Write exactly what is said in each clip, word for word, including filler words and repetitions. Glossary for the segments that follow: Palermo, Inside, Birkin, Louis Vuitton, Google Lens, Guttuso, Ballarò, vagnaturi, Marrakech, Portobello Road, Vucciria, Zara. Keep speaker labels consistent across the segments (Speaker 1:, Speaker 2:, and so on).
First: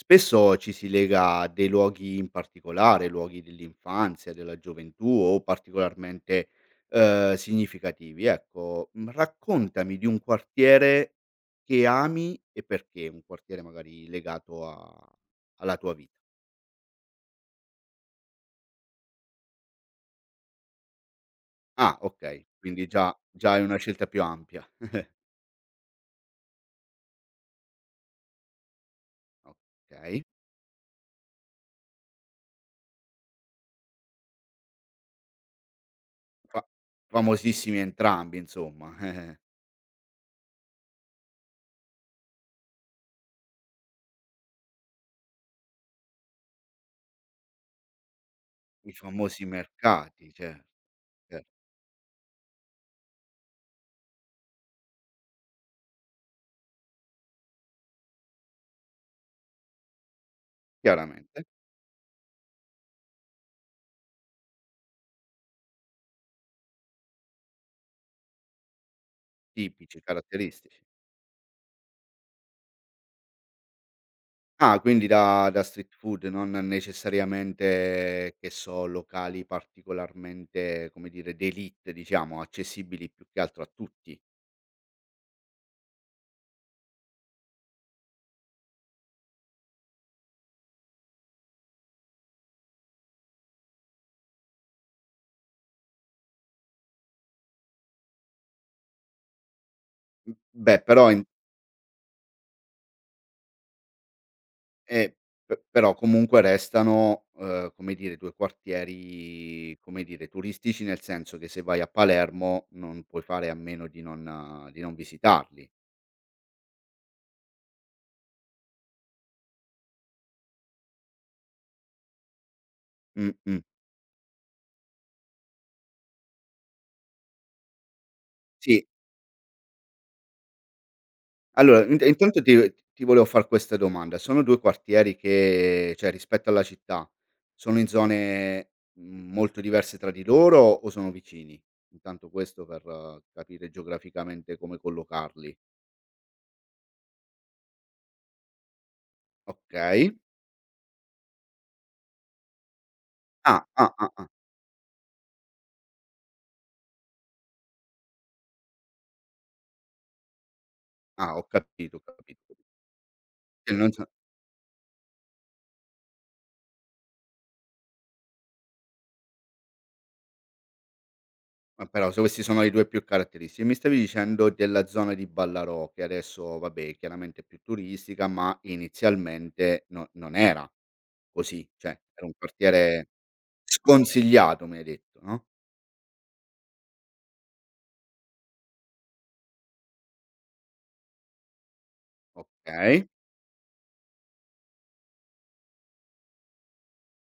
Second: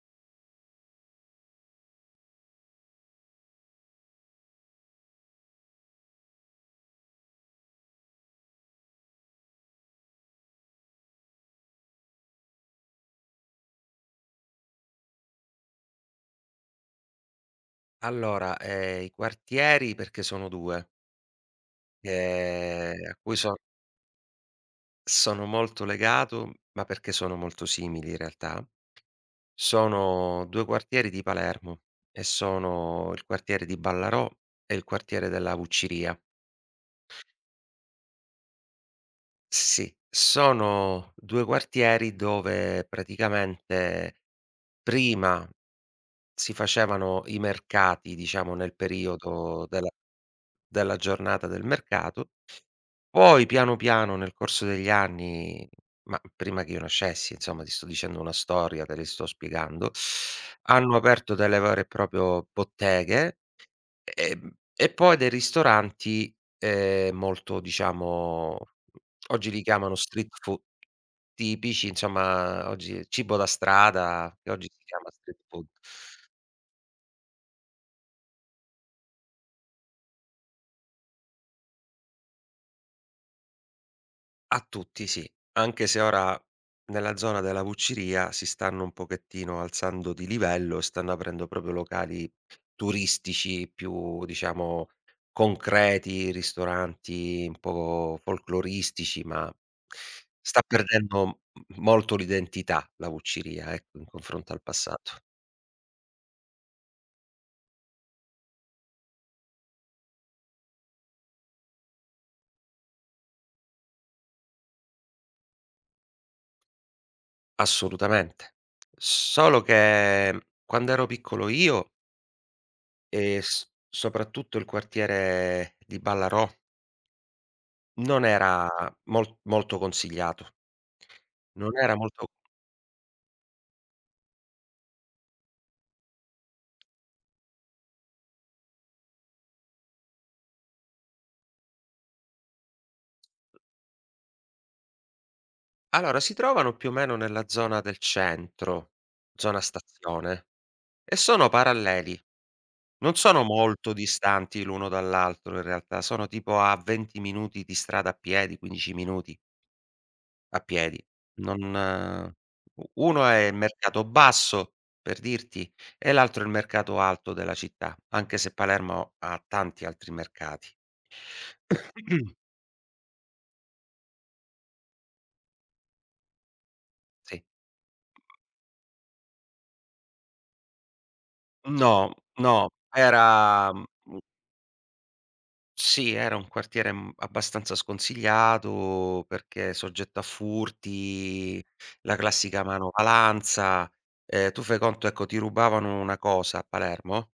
Speaker 1: Spesso ci si lega a dei luoghi in particolare, luoghi dell'infanzia, della gioventù o particolarmente, ehm, significativi. Ecco, mhmm, raccontami di un quartiere che ami e perché, un quartiere magari legato a alla tua vita.
Speaker 2: Allora, ehm, i quartieri perché sono due,
Speaker 1: Ah, okay, quindi
Speaker 2: ehm, a
Speaker 1: già
Speaker 2: cui so
Speaker 1: già è una scelta più ampia.
Speaker 2: sono molto legato, ma perché sono molto simili in realtà.
Speaker 1: Okay.
Speaker 2: Sono due quartieri di Palermo e sono il quartiere di Ballarò e il quartiere della Vucciria.
Speaker 1: Fa famosissimi entrambi insomma, eh, eh.
Speaker 2: Sì, sono due quartieri dove praticamente prima si facevano i mercati, diciamo, nel
Speaker 1: I famosi
Speaker 2: periodo della
Speaker 1: mercati, cer
Speaker 2: della
Speaker 1: cer
Speaker 2: giornata del mercato. Poi piano piano nel corso degli anni, ma prima che io nascessi, insomma ti sto dicendo una storia, te le sto spiegando, hanno aperto
Speaker 1: chiaramente,
Speaker 2: delle vere e proprio botteghe, ehm, e poi dei ristoranti, ehm, molto diciamo oggi li chiamano
Speaker 1: tipici,
Speaker 2: street food
Speaker 1: caratteristici.
Speaker 2: tipici, insomma oggi cibo da strada, che oggi
Speaker 1: Ah,
Speaker 2: si
Speaker 1: quindi
Speaker 2: chiama street
Speaker 1: da da
Speaker 2: food.
Speaker 1: street food, non necessariamente che so, locali particolarmente, come dire, d'élite diciamo, accessibili più che altro a tutti.
Speaker 2: A tutti sì, anche se ora nella zona della Vucciria si stanno un pochettino alzando di livello e stanno aprendo proprio locali turistici più, diciamo, concreti, ristoranti un po' folcloristici, ma
Speaker 1: Mh,
Speaker 2: sta
Speaker 1: beh, però in
Speaker 2: perdendo m molto l'identità la Vucciria, ecco, in confronto al passato.
Speaker 1: eh, p però comunque restano, uhm, come dire, due quartieri, come dire, turistici, nel senso che se vai a Palermo non puoi fare a meno di non eh, di non visitarli.
Speaker 2: Assolutamente. Solo che mhmm, quando ero piccolo io e
Speaker 1: Mh-mh.
Speaker 2: s soprattutto il quartiere di Ballarò non era
Speaker 1: Sì.
Speaker 2: mol molto consigliato. Non
Speaker 1: Allora,
Speaker 2: era
Speaker 1: int
Speaker 2: molto
Speaker 1: intanto ti ti volevo far questa domanda. Sono due quartieri che cioè, rispetto alla città, sono in zone, mhmm, molto diverse tra di loro, o sono vicini? Intanto questo per eh, capire geograficamente come collocarli.
Speaker 2: Allora, si trovano più o meno nella zona del centro, zona
Speaker 1: Okay.
Speaker 2: stazione, e sono paralleli. Non sono
Speaker 1: Ah,
Speaker 2: molto
Speaker 1: ah, ah, ah.
Speaker 2: distanti l'uno dall'altro in realtà, sono tipo a venti minuti di strada a piedi, quindici minuti a piedi.
Speaker 1: Ah, ho
Speaker 2: Non
Speaker 1: capito, ho capito.
Speaker 2: u Uno è il
Speaker 1: Sì, non
Speaker 2: mercato
Speaker 1: so,
Speaker 2: basso, per dirti, e l'altro è il mercato alto della città, anche se Palermo ha tanti altri mercati.
Speaker 1: ma però se questi sono i due più caratteristici. Mi stavi dicendo della zona di Ballarò, che adesso vabbè, chiaramente
Speaker 2: Sì.
Speaker 1: è più turistica, ma inizialmente no, non era così, cioè
Speaker 2: No,
Speaker 1: era un
Speaker 2: no,
Speaker 1: quartiere
Speaker 2: era mhmm,
Speaker 1: sconsigliato, mi hai detto, no,
Speaker 2: sì, era un quartiere, mhmm, abbastanza sconsigliato perché soggetto a furti, la classica
Speaker 1: okay.
Speaker 2: manovalanza. Ehm, tu fai conto, ecco, ti rubavano una cosa a Palermo,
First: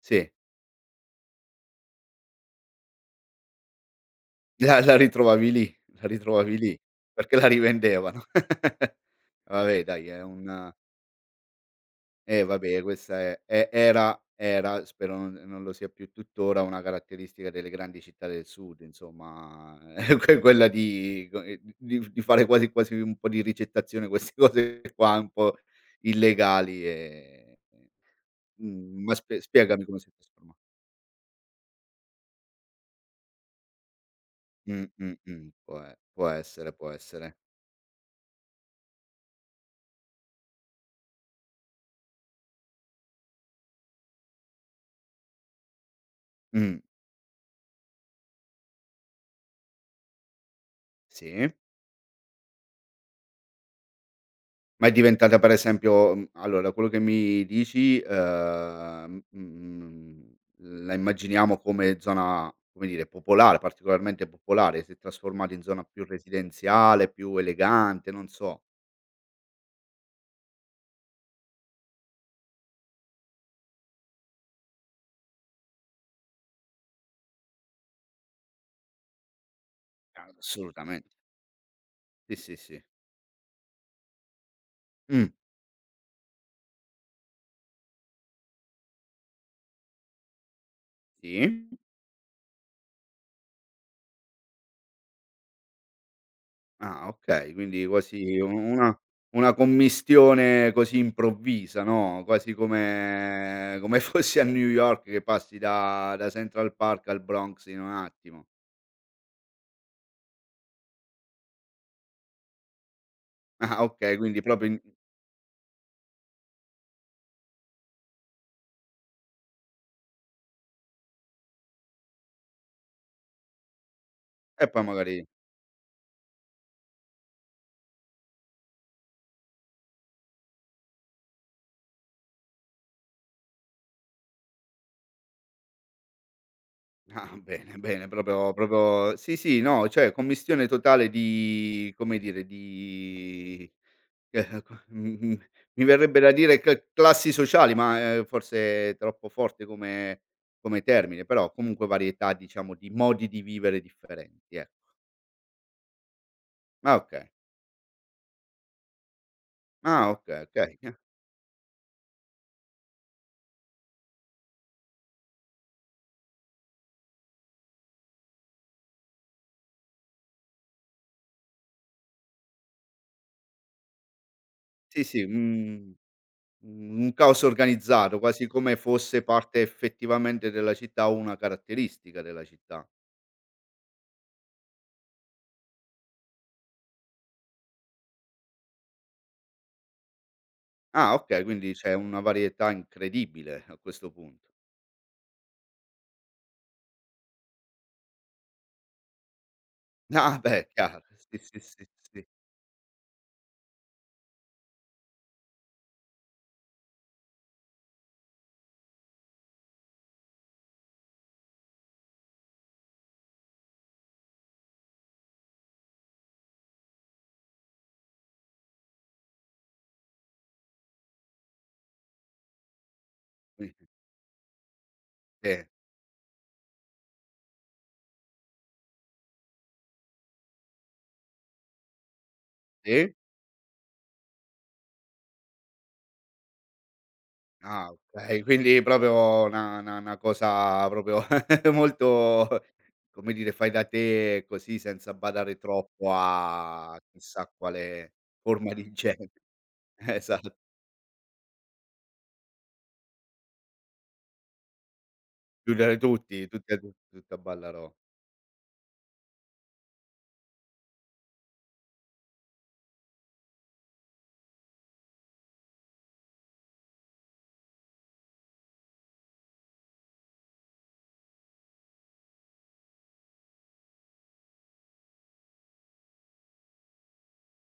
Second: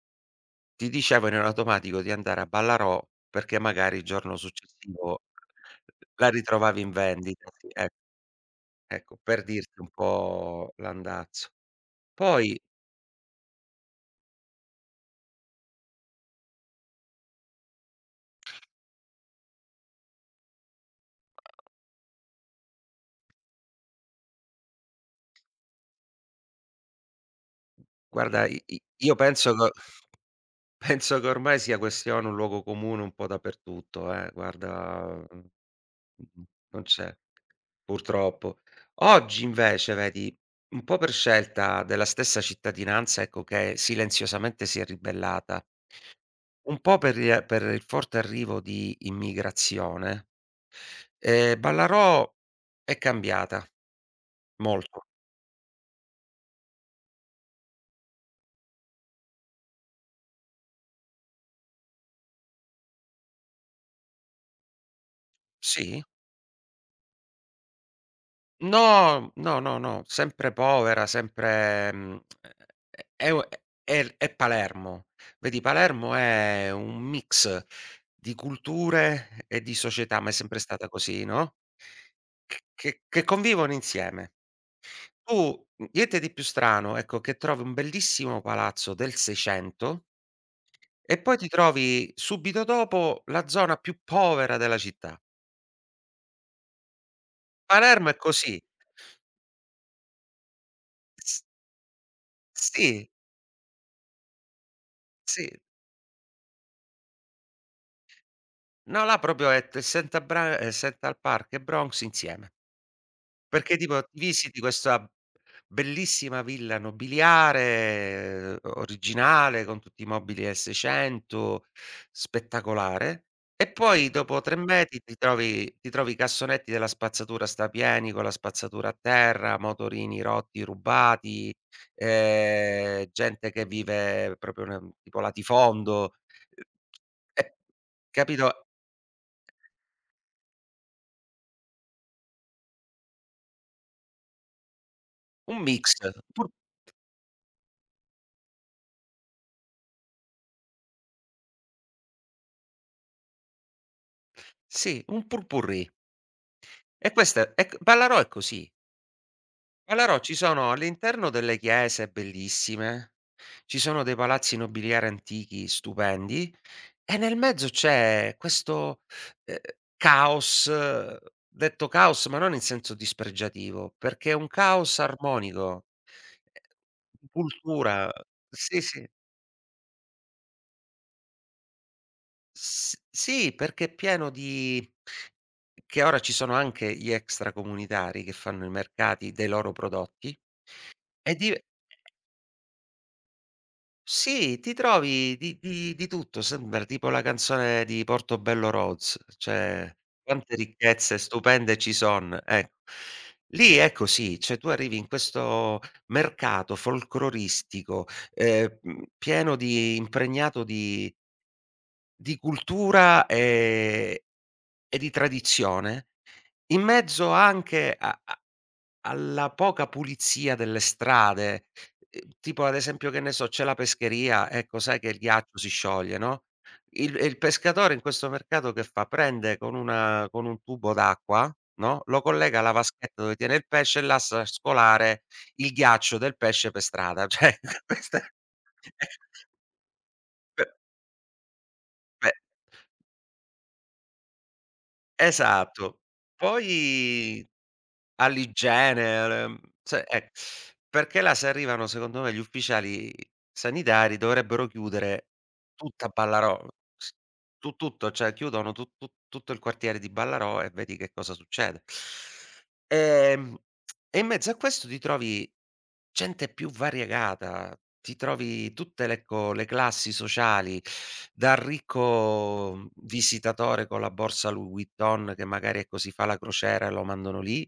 Speaker 1: Sì,
Speaker 2: ti dicevano in automatico di andare a Ballarò perché magari il giorno
Speaker 1: la la
Speaker 2: successivo
Speaker 1: ritrovavi lì, la
Speaker 2: la
Speaker 1: ritrovavi lì,
Speaker 2: ritrovavi in
Speaker 1: perché la
Speaker 2: vendita, sì, ec
Speaker 1: rivendevano.
Speaker 2: ecco, per dirti
Speaker 1: Vabbè
Speaker 2: un
Speaker 1: dai, è un
Speaker 2: po' l'andazzo.
Speaker 1: eh
Speaker 2: Poi
Speaker 1: vabbè questa è e era era, spero non non lo sia più tuttora, una caratteristica delle grandi città del sud insomma, que quella di co ehm, di di fare quasi quasi un po' di ricettazione, queste cose qua un po' illegali e,
Speaker 2: guarda, i i
Speaker 1: mhmm, ma
Speaker 2: io
Speaker 1: sp
Speaker 2: penso che
Speaker 1: spiegami come si è trasforma.
Speaker 2: penso che ormai sia questione un luogo comune un po' dappertutto, eh,
Speaker 1: Mh,
Speaker 2: guarda,
Speaker 1: mh,
Speaker 2: mhmm,
Speaker 1: mh, può e può
Speaker 2: mh-mh,
Speaker 1: essere,
Speaker 2: non
Speaker 1: può
Speaker 2: c'è,
Speaker 1: essere.
Speaker 2: purtroppo. Oggi invece vedi, un po' per scelta della stessa cittadinanza, ecco, che silenziosamente si è ribellata,
Speaker 1: Mh,
Speaker 2: un po' per il per il forte arrivo di immigrazione,
Speaker 1: sì.
Speaker 2: ehm, Ballarò è cambiata
Speaker 1: Ma è
Speaker 2: molto.
Speaker 1: diventata per esempio, mhmm, allora quello che mi dici, ehm, mhmm, la immaginiamo come zona, come dire, popolare, particolarmente popolare, si è trasformata in zona
Speaker 2: Sì.
Speaker 1: più residenziale, più elegante, non so.
Speaker 2: No, no, no, no, sempre povera, sempre mhmm, ehm, è u è è Palermo. Vedi Palermo è un mix di culture e di società, ma è sempre stata
Speaker 1: Assolutamente.
Speaker 2: così, no,
Speaker 1: Sì, sì,
Speaker 2: c
Speaker 1: sì.
Speaker 2: che che convivono insieme.
Speaker 1: Mh,
Speaker 2: Tu mhmm, niente di più strano, ecco, che trovi un bellissimo palazzo del 'seicento e poi ti
Speaker 1: sì.
Speaker 2: trovi subito dopo la zona più povera della città.
Speaker 1: Ah, okay, quindi
Speaker 2: Palermo è
Speaker 1: quasi u
Speaker 2: così.
Speaker 1: una una commistione così
Speaker 2: S
Speaker 1: improvvisa, no, quasi
Speaker 2: Sì,
Speaker 1: come come fossi a New York che
Speaker 2: sì.
Speaker 1: passi da da Central Park al Bronx in un attimo.
Speaker 2: No, là proprio è t Central Bra ehm, Central Park e Bronx insieme, perché
Speaker 1: Ah,
Speaker 2: tipo
Speaker 1: okay,
Speaker 2: ti
Speaker 1: quindi
Speaker 2: visiti
Speaker 1: proprio in,
Speaker 2: questa bellissima villa nobiliare, ehm, originale, con tutti i mobili esse cento, spettacolare, e poi dopo tre
Speaker 1: e poi
Speaker 2: metri ti
Speaker 1: magari
Speaker 2: trovi ti trovi i cassonetti della spazzatura strapieni, con la spazzatura a terra, motorini rotti, rubati, ehm, gente che vive proprio nel tipo latifondo, ehm,
Speaker 1: ah,
Speaker 2: e
Speaker 1: bene, bene, proprio
Speaker 2: capito?
Speaker 1: proprio sì, sì, no, cioè commistione totale di, come dire, di. Eh, ecco, mh, mh,
Speaker 2: Un
Speaker 1: mi
Speaker 2: mix,
Speaker 1: verrebbe da
Speaker 2: pur
Speaker 1: dire cl classi sociali, ma, ehm, forse è troppo forte come come termine, però comunque varietà, diciamo, di modi di vivere differenti, ecco.
Speaker 2: sì, un pot-pourri.
Speaker 1: Ah,
Speaker 2: E
Speaker 1: okay.
Speaker 2: questa è c Ballarò è così.
Speaker 1: Ah,
Speaker 2: Ballarò ci
Speaker 1: okay,
Speaker 2: sono
Speaker 1: okay. Eh,
Speaker 2: all'interno delle chiese bellissime, ci sono dei palazzi nobiliari antichi stupendi, e nel mezzo c'è questo, ehm, caos, eh, detto caos ma non in senso dispregiativo, perché è un caos
Speaker 1: sì, sì,
Speaker 2: armonico.
Speaker 1: mhmm,
Speaker 2: eh,
Speaker 1: un caos
Speaker 2: Cultura.
Speaker 1: organizzato, quasi come
Speaker 2: Sì, sì.
Speaker 1: fosse parte effettivamente della città o una caratteristica della città.
Speaker 2: S Sì, perché è pieno di che ora ci sono anche gli extracomunitari che fanno i mercati dei loro prodotti
Speaker 1: Ah,
Speaker 2: e
Speaker 1: okay,
Speaker 2: di
Speaker 1: quindi c'è una varietà incredibile a questo punto.
Speaker 2: sì, ti trovi di di di tutto, sembra tipo la canzone di Portobello Road, cioè
Speaker 1: Ah,
Speaker 2: quante
Speaker 1: beh, chiaro.
Speaker 2: ricchezze
Speaker 1: Sì, sì,
Speaker 2: stupende
Speaker 1: sì,
Speaker 2: ci
Speaker 1: sì.
Speaker 2: son, ecco. Lì è così, cioè tu arrivi in questo mercato folcloristico, ehm, mhmm, pieno di impregnato di di cultura, ehm, e di tradizione. In mezzo anche a a alla poca pulizia delle strade, ehm, tipo ad esempio, che ne so, c'è
Speaker 1: Sì.
Speaker 2: la pescheria, ecco sai che il ghiaccio si scioglie, no, il e il pescatore in questo mercato che fa? Prende con una con un tubo d'acqua, no, lo collega alla vaschetta
Speaker 1: Sì.
Speaker 2: dove tiene il pesce e lascia scolare il ghiaccio del pesce per strada. Cioè,
Speaker 1: Ah,
Speaker 2: questa
Speaker 1: okay, quindi
Speaker 2: è
Speaker 1: proprio una una una
Speaker 2: pe
Speaker 1: cosa proprio
Speaker 2: pe
Speaker 1: molto, come dire, fai da te, così, senza badare
Speaker 2: esatto.
Speaker 1: troppo a chissà
Speaker 2: Poi
Speaker 1: quale forma di
Speaker 2: all'igiene,
Speaker 1: igiene.
Speaker 2: al ehm, se eh,
Speaker 1: Esatto,
Speaker 2: perché là se arrivano secondo me gli ufficiali sanitari dovrebbero chiudere
Speaker 1: chiudere
Speaker 2: tutta
Speaker 1: tutti,
Speaker 2: Ballarò,
Speaker 1: tutti, a tu
Speaker 2: s
Speaker 1: tutta a
Speaker 2: tu
Speaker 1: Ballarò.
Speaker 2: tutto, cioè chiudono tu tu tutto il quartiere di Ballarò e vedi che cosa succede. Ehm, e in mezzo a questo ti trovi gente più variegata, ti trovi tutte le ecco, le classi sociali, dal ricco, mhmm, visitatore con la borsa Louis Vuitton che magari, ecco, si fa la crociera e lo mandano lì,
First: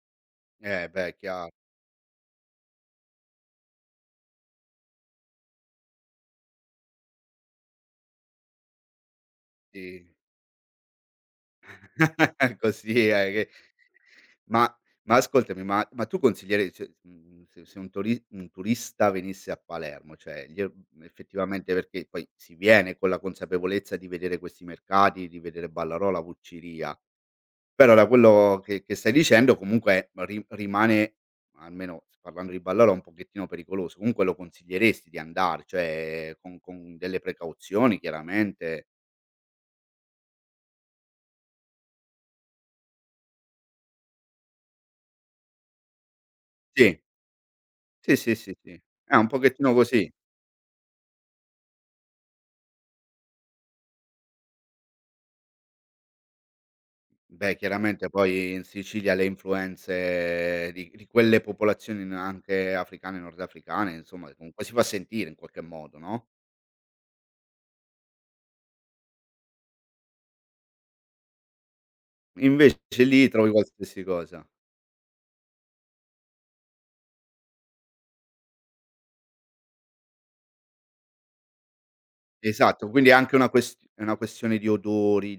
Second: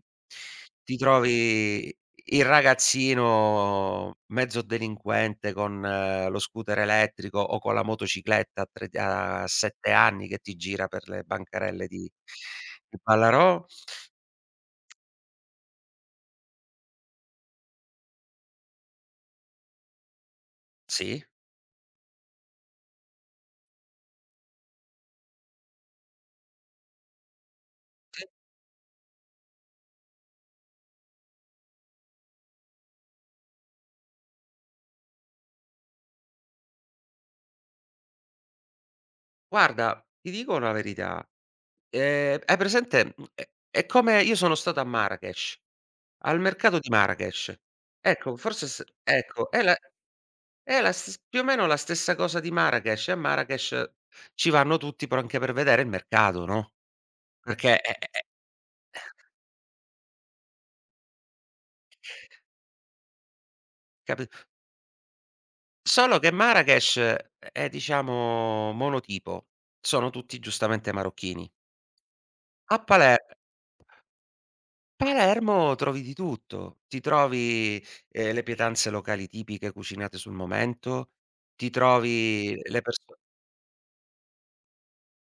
Speaker 1: Eh,
Speaker 2: ti
Speaker 1: beh, chiaro,
Speaker 2: trovi il ragazzino mezzo delinquente con eh, lo scooter elettrico o con la motocicletta a tre a sette
Speaker 1: sì.
Speaker 2: anni che ti gira per le bancarelle di
Speaker 1: Così,
Speaker 2: di
Speaker 1: eh, che.
Speaker 2: Ballarò.
Speaker 1: Ma ma ascoltami, ma ma tu consiglierei cioè, mhmm, se se un turi un turista venisse a Palermo, cioè gli, mhmm,
Speaker 2: Sì,
Speaker 1: effettivamente, perché poi si viene con la consapevolezza di vedere questi mercati, di vedere Ballarò, la Vucciria, però da
Speaker 2: sì.
Speaker 1: quello che che stai dicendo comunque ri rimane, almeno parlando di Ballarò, un pochettino pericoloso. Comunque lo consiglieresti di andare, cioè, con con delle precauzioni chiaramente?
Speaker 2: Guarda, ti dico una verità, Ehm, hai presente mhmm, è è come io sono stato a Marrakech, al mercato di
Speaker 1: Sì,
Speaker 2: Marrakech.
Speaker 1: sì, sì,
Speaker 2: Ecco,
Speaker 1: sì,
Speaker 2: forse
Speaker 1: sì.
Speaker 2: s
Speaker 1: Eh, un
Speaker 2: ecco, è
Speaker 1: pochettino
Speaker 2: la
Speaker 1: così.
Speaker 2: è la stes più o meno la stessa cosa di Marrakech. A Marrakech ci vanno tutti però anche per vedere il mercato, no,
Speaker 1: Beh,
Speaker 2: perché, è
Speaker 1: chiaramente
Speaker 2: è è
Speaker 1: poi in Sicilia le influenze di di quelle popolazioni n anche africane, nordafricane,
Speaker 2: capi
Speaker 1: insomma, comunque si fa sentire in qualche modo,
Speaker 2: solo
Speaker 1: no,
Speaker 2: che Marrakech è diciamo monotipo, sono tutti giustamente marocchini. A
Speaker 1: invece
Speaker 2: Paler
Speaker 1: lì trovi qualsiasi cosa.
Speaker 2: Palermo trovi di tutto. Ti trovi, ehm, le pietanze locali tipiche cucinate sul momento, ti trovi le
Speaker 1: Esatto, quindi è
Speaker 2: perso
Speaker 1: anche una quest è una questione di odori,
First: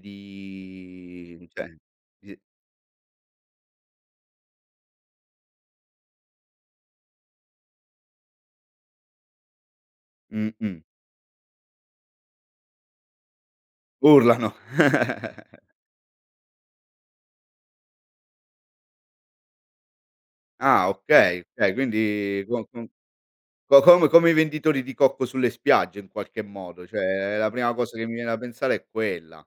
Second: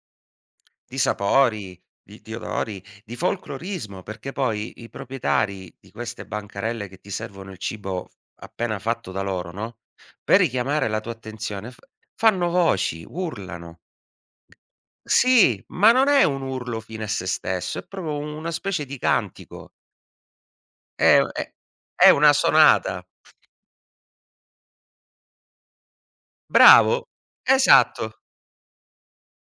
Speaker 2: di
Speaker 1: di, cioè,
Speaker 2: sapori, di di
Speaker 1: di.
Speaker 2: odori, di folclorismo, perché poi i proprietari di queste bancarelle che ti servono il cibo appena fatto da loro, no, per
Speaker 1: Mh-mh.
Speaker 2: richiamare la tua attenzione f fanno voci, urlano.
Speaker 1: Urlano.
Speaker 2: Sì, ma non è un urlo fine a sé stesso, è proprio una specie di cantico.
Speaker 1: Ah,
Speaker 2: È
Speaker 1: okay,
Speaker 2: è
Speaker 1: okay,
Speaker 2: è una
Speaker 1: quindi co co
Speaker 2: sonata.
Speaker 1: co come come i venditori di cocco sulle spiagge, in qualche modo,
Speaker 2: Bravo,
Speaker 1: cioè la prima cosa che
Speaker 2: esatto,
Speaker 1: mi viene da pensare è quella.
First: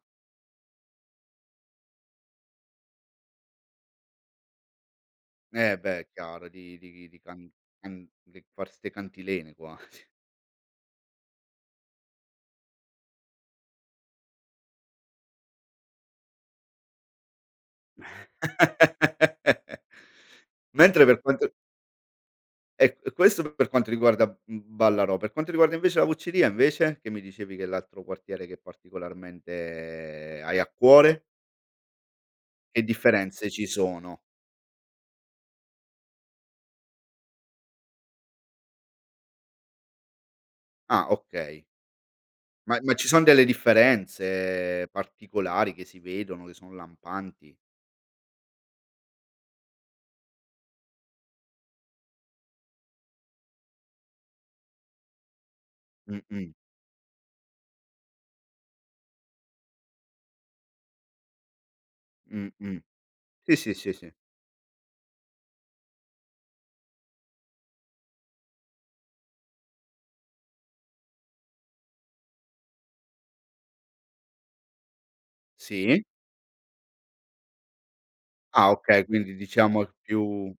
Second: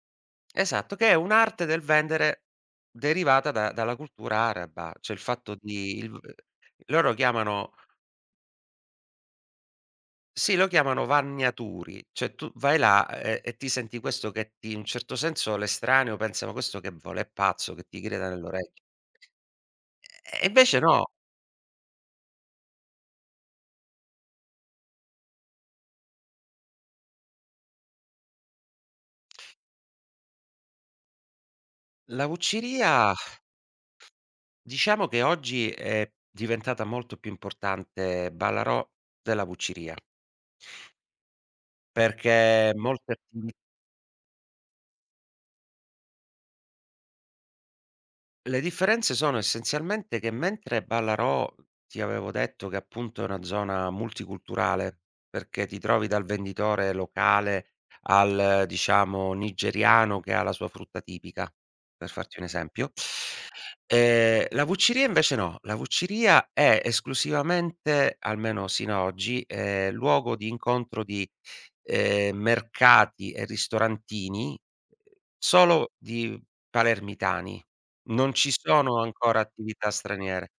Speaker 2: esatto, che è un'arte del vendere derivata da dalla cultura araba, cioè il fatto
Speaker 1: Eh,
Speaker 2: di
Speaker 1: beh,
Speaker 2: il v
Speaker 1: chiaro, di di
Speaker 2: loro
Speaker 1: di can
Speaker 2: chiamano
Speaker 1: can di far 'ste cantilene quasi.
Speaker 2: sì, lo chiamano vagnaturi, cioè tu vai là, e e ti senti questo che ti in un certo senso l'estraneo pensa: "Ma questo che vuole? È pazzo, che ti grida nell'orecchio". E invece no.
Speaker 1: Mentre per quanto e e questo per quanto riguarda, mhmm, Ballarò. Per quanto riguarda invece la Vucceria invece, che mi dicevi che è l'altro quartiere che particolarmente hai a cuore,
Speaker 2: la
Speaker 1: che
Speaker 2: vucciria
Speaker 1: differenze ci sono?
Speaker 2: diciamo che oggi è diventata molto più importante Ballarò della Vucciria.
Speaker 1: Ah, okay.
Speaker 2: Perché
Speaker 1: Ma ma ci
Speaker 2: molte
Speaker 1: son delle
Speaker 2: attivi
Speaker 1: differenze particolari che si vedono, che son lampanti?
Speaker 2: Le differenze sono essenzialmente che mentre Ballarò ti avevo detto che appunto è una zona multiculturale, perché ti trovi dal
Speaker 1: Mh-mh,
Speaker 2: venditore locale al diciamo nigeriano che ha la sua frutta tipica, per farti un
Speaker 1: mh-mh.
Speaker 2: esempio.
Speaker 1: Sì, sì, sì, sì.
Speaker 2: Ehm, la Vucciria invece no, la Vucciria è esclusivamente, almeno sino a oggi, ehm, luogo di incontro di, ehm, mercati e ristorantini solo
Speaker 1: Sì?
Speaker 2: di palermitani. Non ci
Speaker 1: Ah,
Speaker 2: sono
Speaker 1: okay, quindi
Speaker 2: ancora
Speaker 1: diciamo è
Speaker 2: attività straniere.
Speaker 1: più.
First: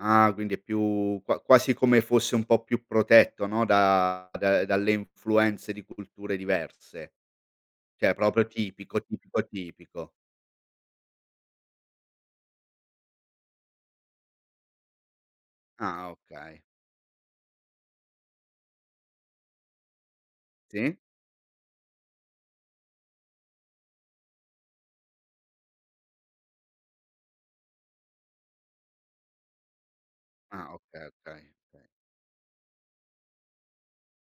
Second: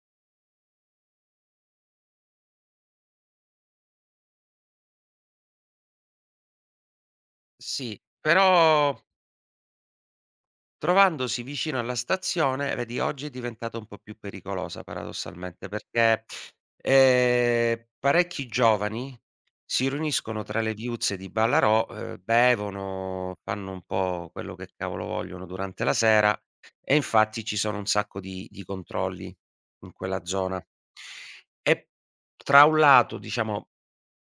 Speaker 1: Ah, quindi è più, qua quasi come fosse un po' più protetto, no, da da dalle influenze di culture diverse.
Speaker 2: Sì,
Speaker 1: Cioè proprio
Speaker 2: però
Speaker 1: tipico, tipico, tipico.
Speaker 2: trovandosi vicino alla stazione, vedi oggi è diventata un po' più pericolosa paradossalmente,
Speaker 1: Ah,
Speaker 2: perché,
Speaker 1: okay.
Speaker 2: ehm, parecchi giovani si riuniscono tra le
Speaker 1: Sì?
Speaker 2: viuzze di Ballarò, ehm, bevono, fanno un po' quello che cavolo vogliono durante la sera e infatti ci sono un sacco di di controlli in quella zona.
Speaker 1: Ah, okay, okay, okay.
Speaker 2: E tra un lato, diciamo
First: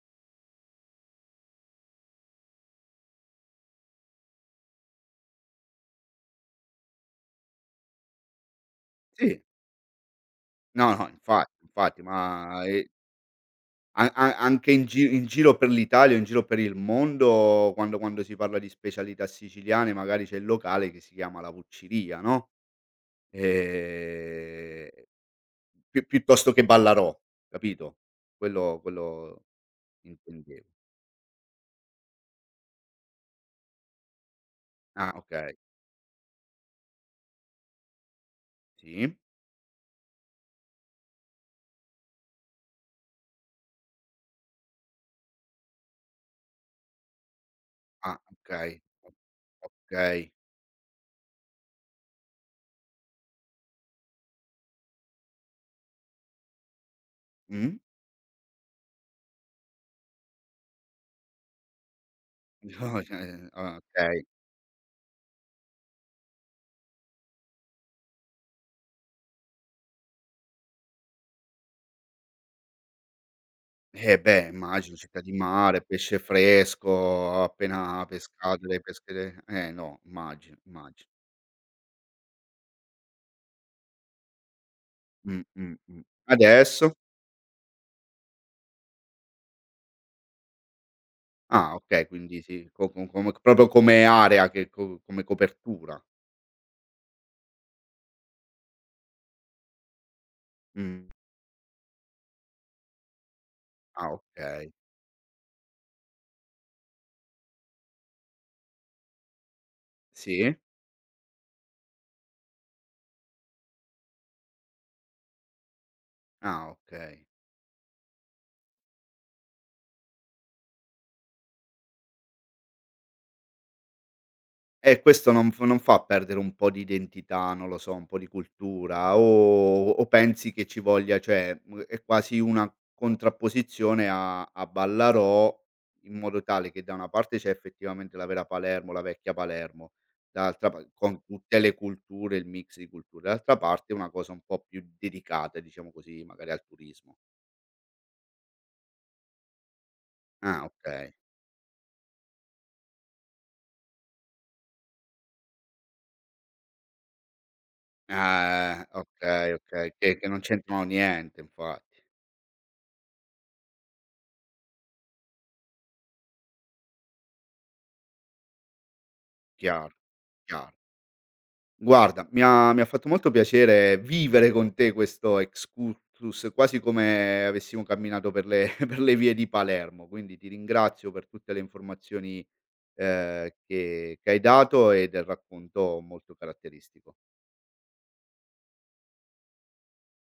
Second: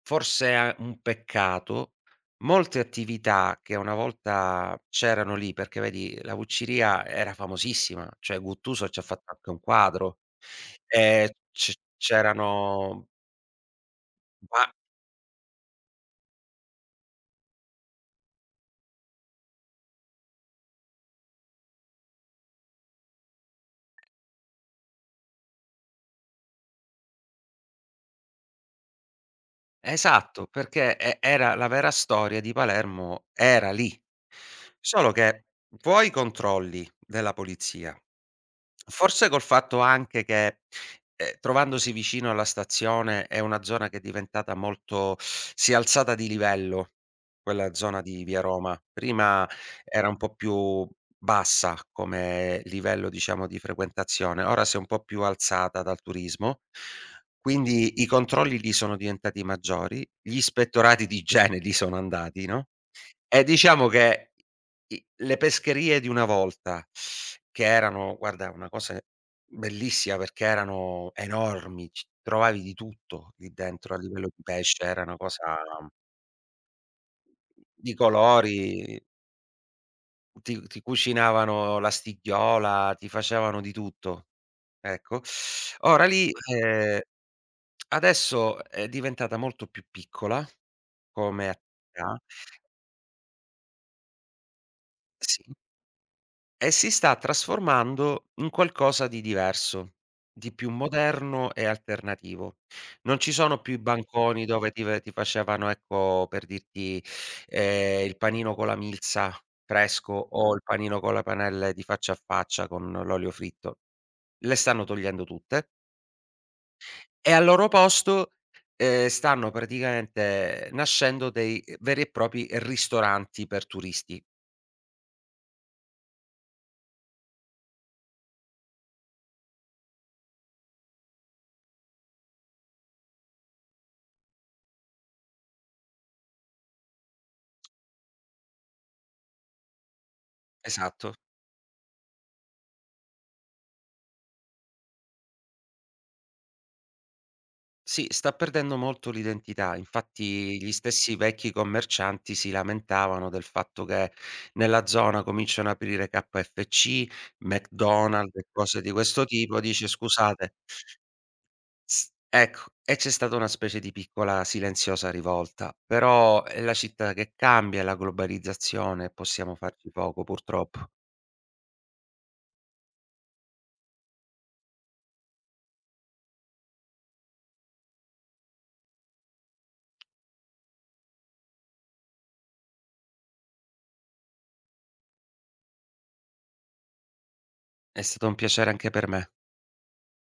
Speaker 2: forse è un peccato. Molte attività che una volta c'erano lì, perché vedi la Vucciria era famosissima, cioè Guttuso c'ha fatto
Speaker 1: Sì.
Speaker 2: anche un quadro.
Speaker 1: No, no,
Speaker 2: Ehm,
Speaker 1: infatti,
Speaker 2: c
Speaker 1: infatti, ma, ehm,
Speaker 2: c'erano
Speaker 1: a a anche
Speaker 2: ba
Speaker 1: in gi in giro per l'Italia o in giro per il mondo quando quando si parla di specialità siciliane, magari c'è il locale che si chiama la Vucciria, no, ehm Pi piuttosto che Ballarò, capito? Quello quello
Speaker 2: esatto,
Speaker 1: intendevo.
Speaker 2: perché e era la vera storia di Palermo era lì.
Speaker 1: Ah,
Speaker 2: Solo che
Speaker 1: okay.
Speaker 2: vuoi i controlli della polizia
Speaker 1: Sì.
Speaker 2: forse col fatto anche che, ehm, trovandosi vicino alla stazione è una zona che è diventata molto si è alzata di livello, quella zona
Speaker 1: Ah,
Speaker 2: di via Roma.
Speaker 1: okay. O
Speaker 2: Prima era un
Speaker 1: okay.
Speaker 2: po' più bassa come livello, diciamo, di frequentazione, ora si è un po' più alzata dal turismo,
Speaker 1: Mh.
Speaker 2: quindi i controlli lì sono diventati maggiori, gli ispettorati di igiene lì sono andati, no?
Speaker 1: No,
Speaker 2: Eh,
Speaker 1: ceh
Speaker 2: diciamo
Speaker 1: okay.
Speaker 2: che i le pescherie di una volta, che erano guarda una cosa bellissima perché erano enormi, c trovavi di tutto lì dentro a
Speaker 1: Eh,
Speaker 2: livello di
Speaker 1: beh,
Speaker 2: pesce,
Speaker 1: immagino,
Speaker 2: era una
Speaker 1: città di
Speaker 2: cosa
Speaker 1: mare, pesce fresco,
Speaker 2: di
Speaker 1: appena pescato dai
Speaker 2: colori,
Speaker 1: pescherie, eh no, immagino,
Speaker 2: ti ti
Speaker 1: immagino.
Speaker 2: cucinavano la stigghiola, ti facevano di tutto, ecco.
Speaker 1: Mh, mh, mh.
Speaker 2: Ora lì,
Speaker 1: Adesso?
Speaker 2: ehm, adesso è diventata molto più piccola come
Speaker 1: Ah, okay,
Speaker 2: attività
Speaker 1: quindi sì, co co come proprio come area, che co come
Speaker 2: sì.
Speaker 1: copertura.
Speaker 2: E si sta trasformando in qualcosa di diverso, di più
Speaker 1: Mh.
Speaker 2: moderno e alternativo. Non ci sono più i
Speaker 1: Ah,
Speaker 2: banconi dove
Speaker 1: okay.
Speaker 2: ti ve ti facevano, ecco, per dirti, ehm, il panino con la milza fresco o
Speaker 1: Sì?
Speaker 2: il panino con le panelle di faccia a faccia con l'olio fritto. Le stanno togliendo tutte
Speaker 1: Ah, okay.
Speaker 2: e al loro posto, ehm, stanno praticamente nascendo dei veri e propri ristoranti per turisti.
Speaker 1: Eh, questo non f non fa perdere un po' di identità, non lo so, un po' di cultura, o o pensi che ci voglia, cioè, mhmm, è quasi una contrapposizione a a Ballarò, in modo tale che da una parte c'è effettivamente la vera Palermo, la vecchia Palermo, dall'altra pa
Speaker 2: Esatto.
Speaker 1: con tutte le culture, il mix di culture, dall'altra parte una cosa un po' più dedicata, diciamo così, magari al turismo.
Speaker 2: Sì, sta perdendo molto l'identità. Infatti
Speaker 1: Ah,
Speaker 2: gli
Speaker 1: okay.
Speaker 2: stessi vecchi commercianti si lamentavano del fatto che nella zona cominciano ad aprire K F C, McDonald's e cose
Speaker 1: Ah,
Speaker 2: di questo
Speaker 1: okay,
Speaker 2: tipo. Dice:
Speaker 1: okay, che che non
Speaker 2: "Scusate"
Speaker 1: c'entrano niente infatti.
Speaker 2: s ecco, e c'è stata una specie di piccola silenziosa rivolta. Però è la città che cambia, è la globalizzazione, possiamo farci
Speaker 1: Chiaro,
Speaker 2: poco
Speaker 1: chiaro.
Speaker 2: purtroppo.
Speaker 1: Guarda, mi ha mi ha fatto molto piacere vivere con te questo excursus, quasi come avessimo camminato per le per le vie di Palermo, quindi ti ringrazio per tutte le informazioni, ehm, che che hai dato e del racconto molto caratteristico.
Speaker 2: È stato un piacere anche per me.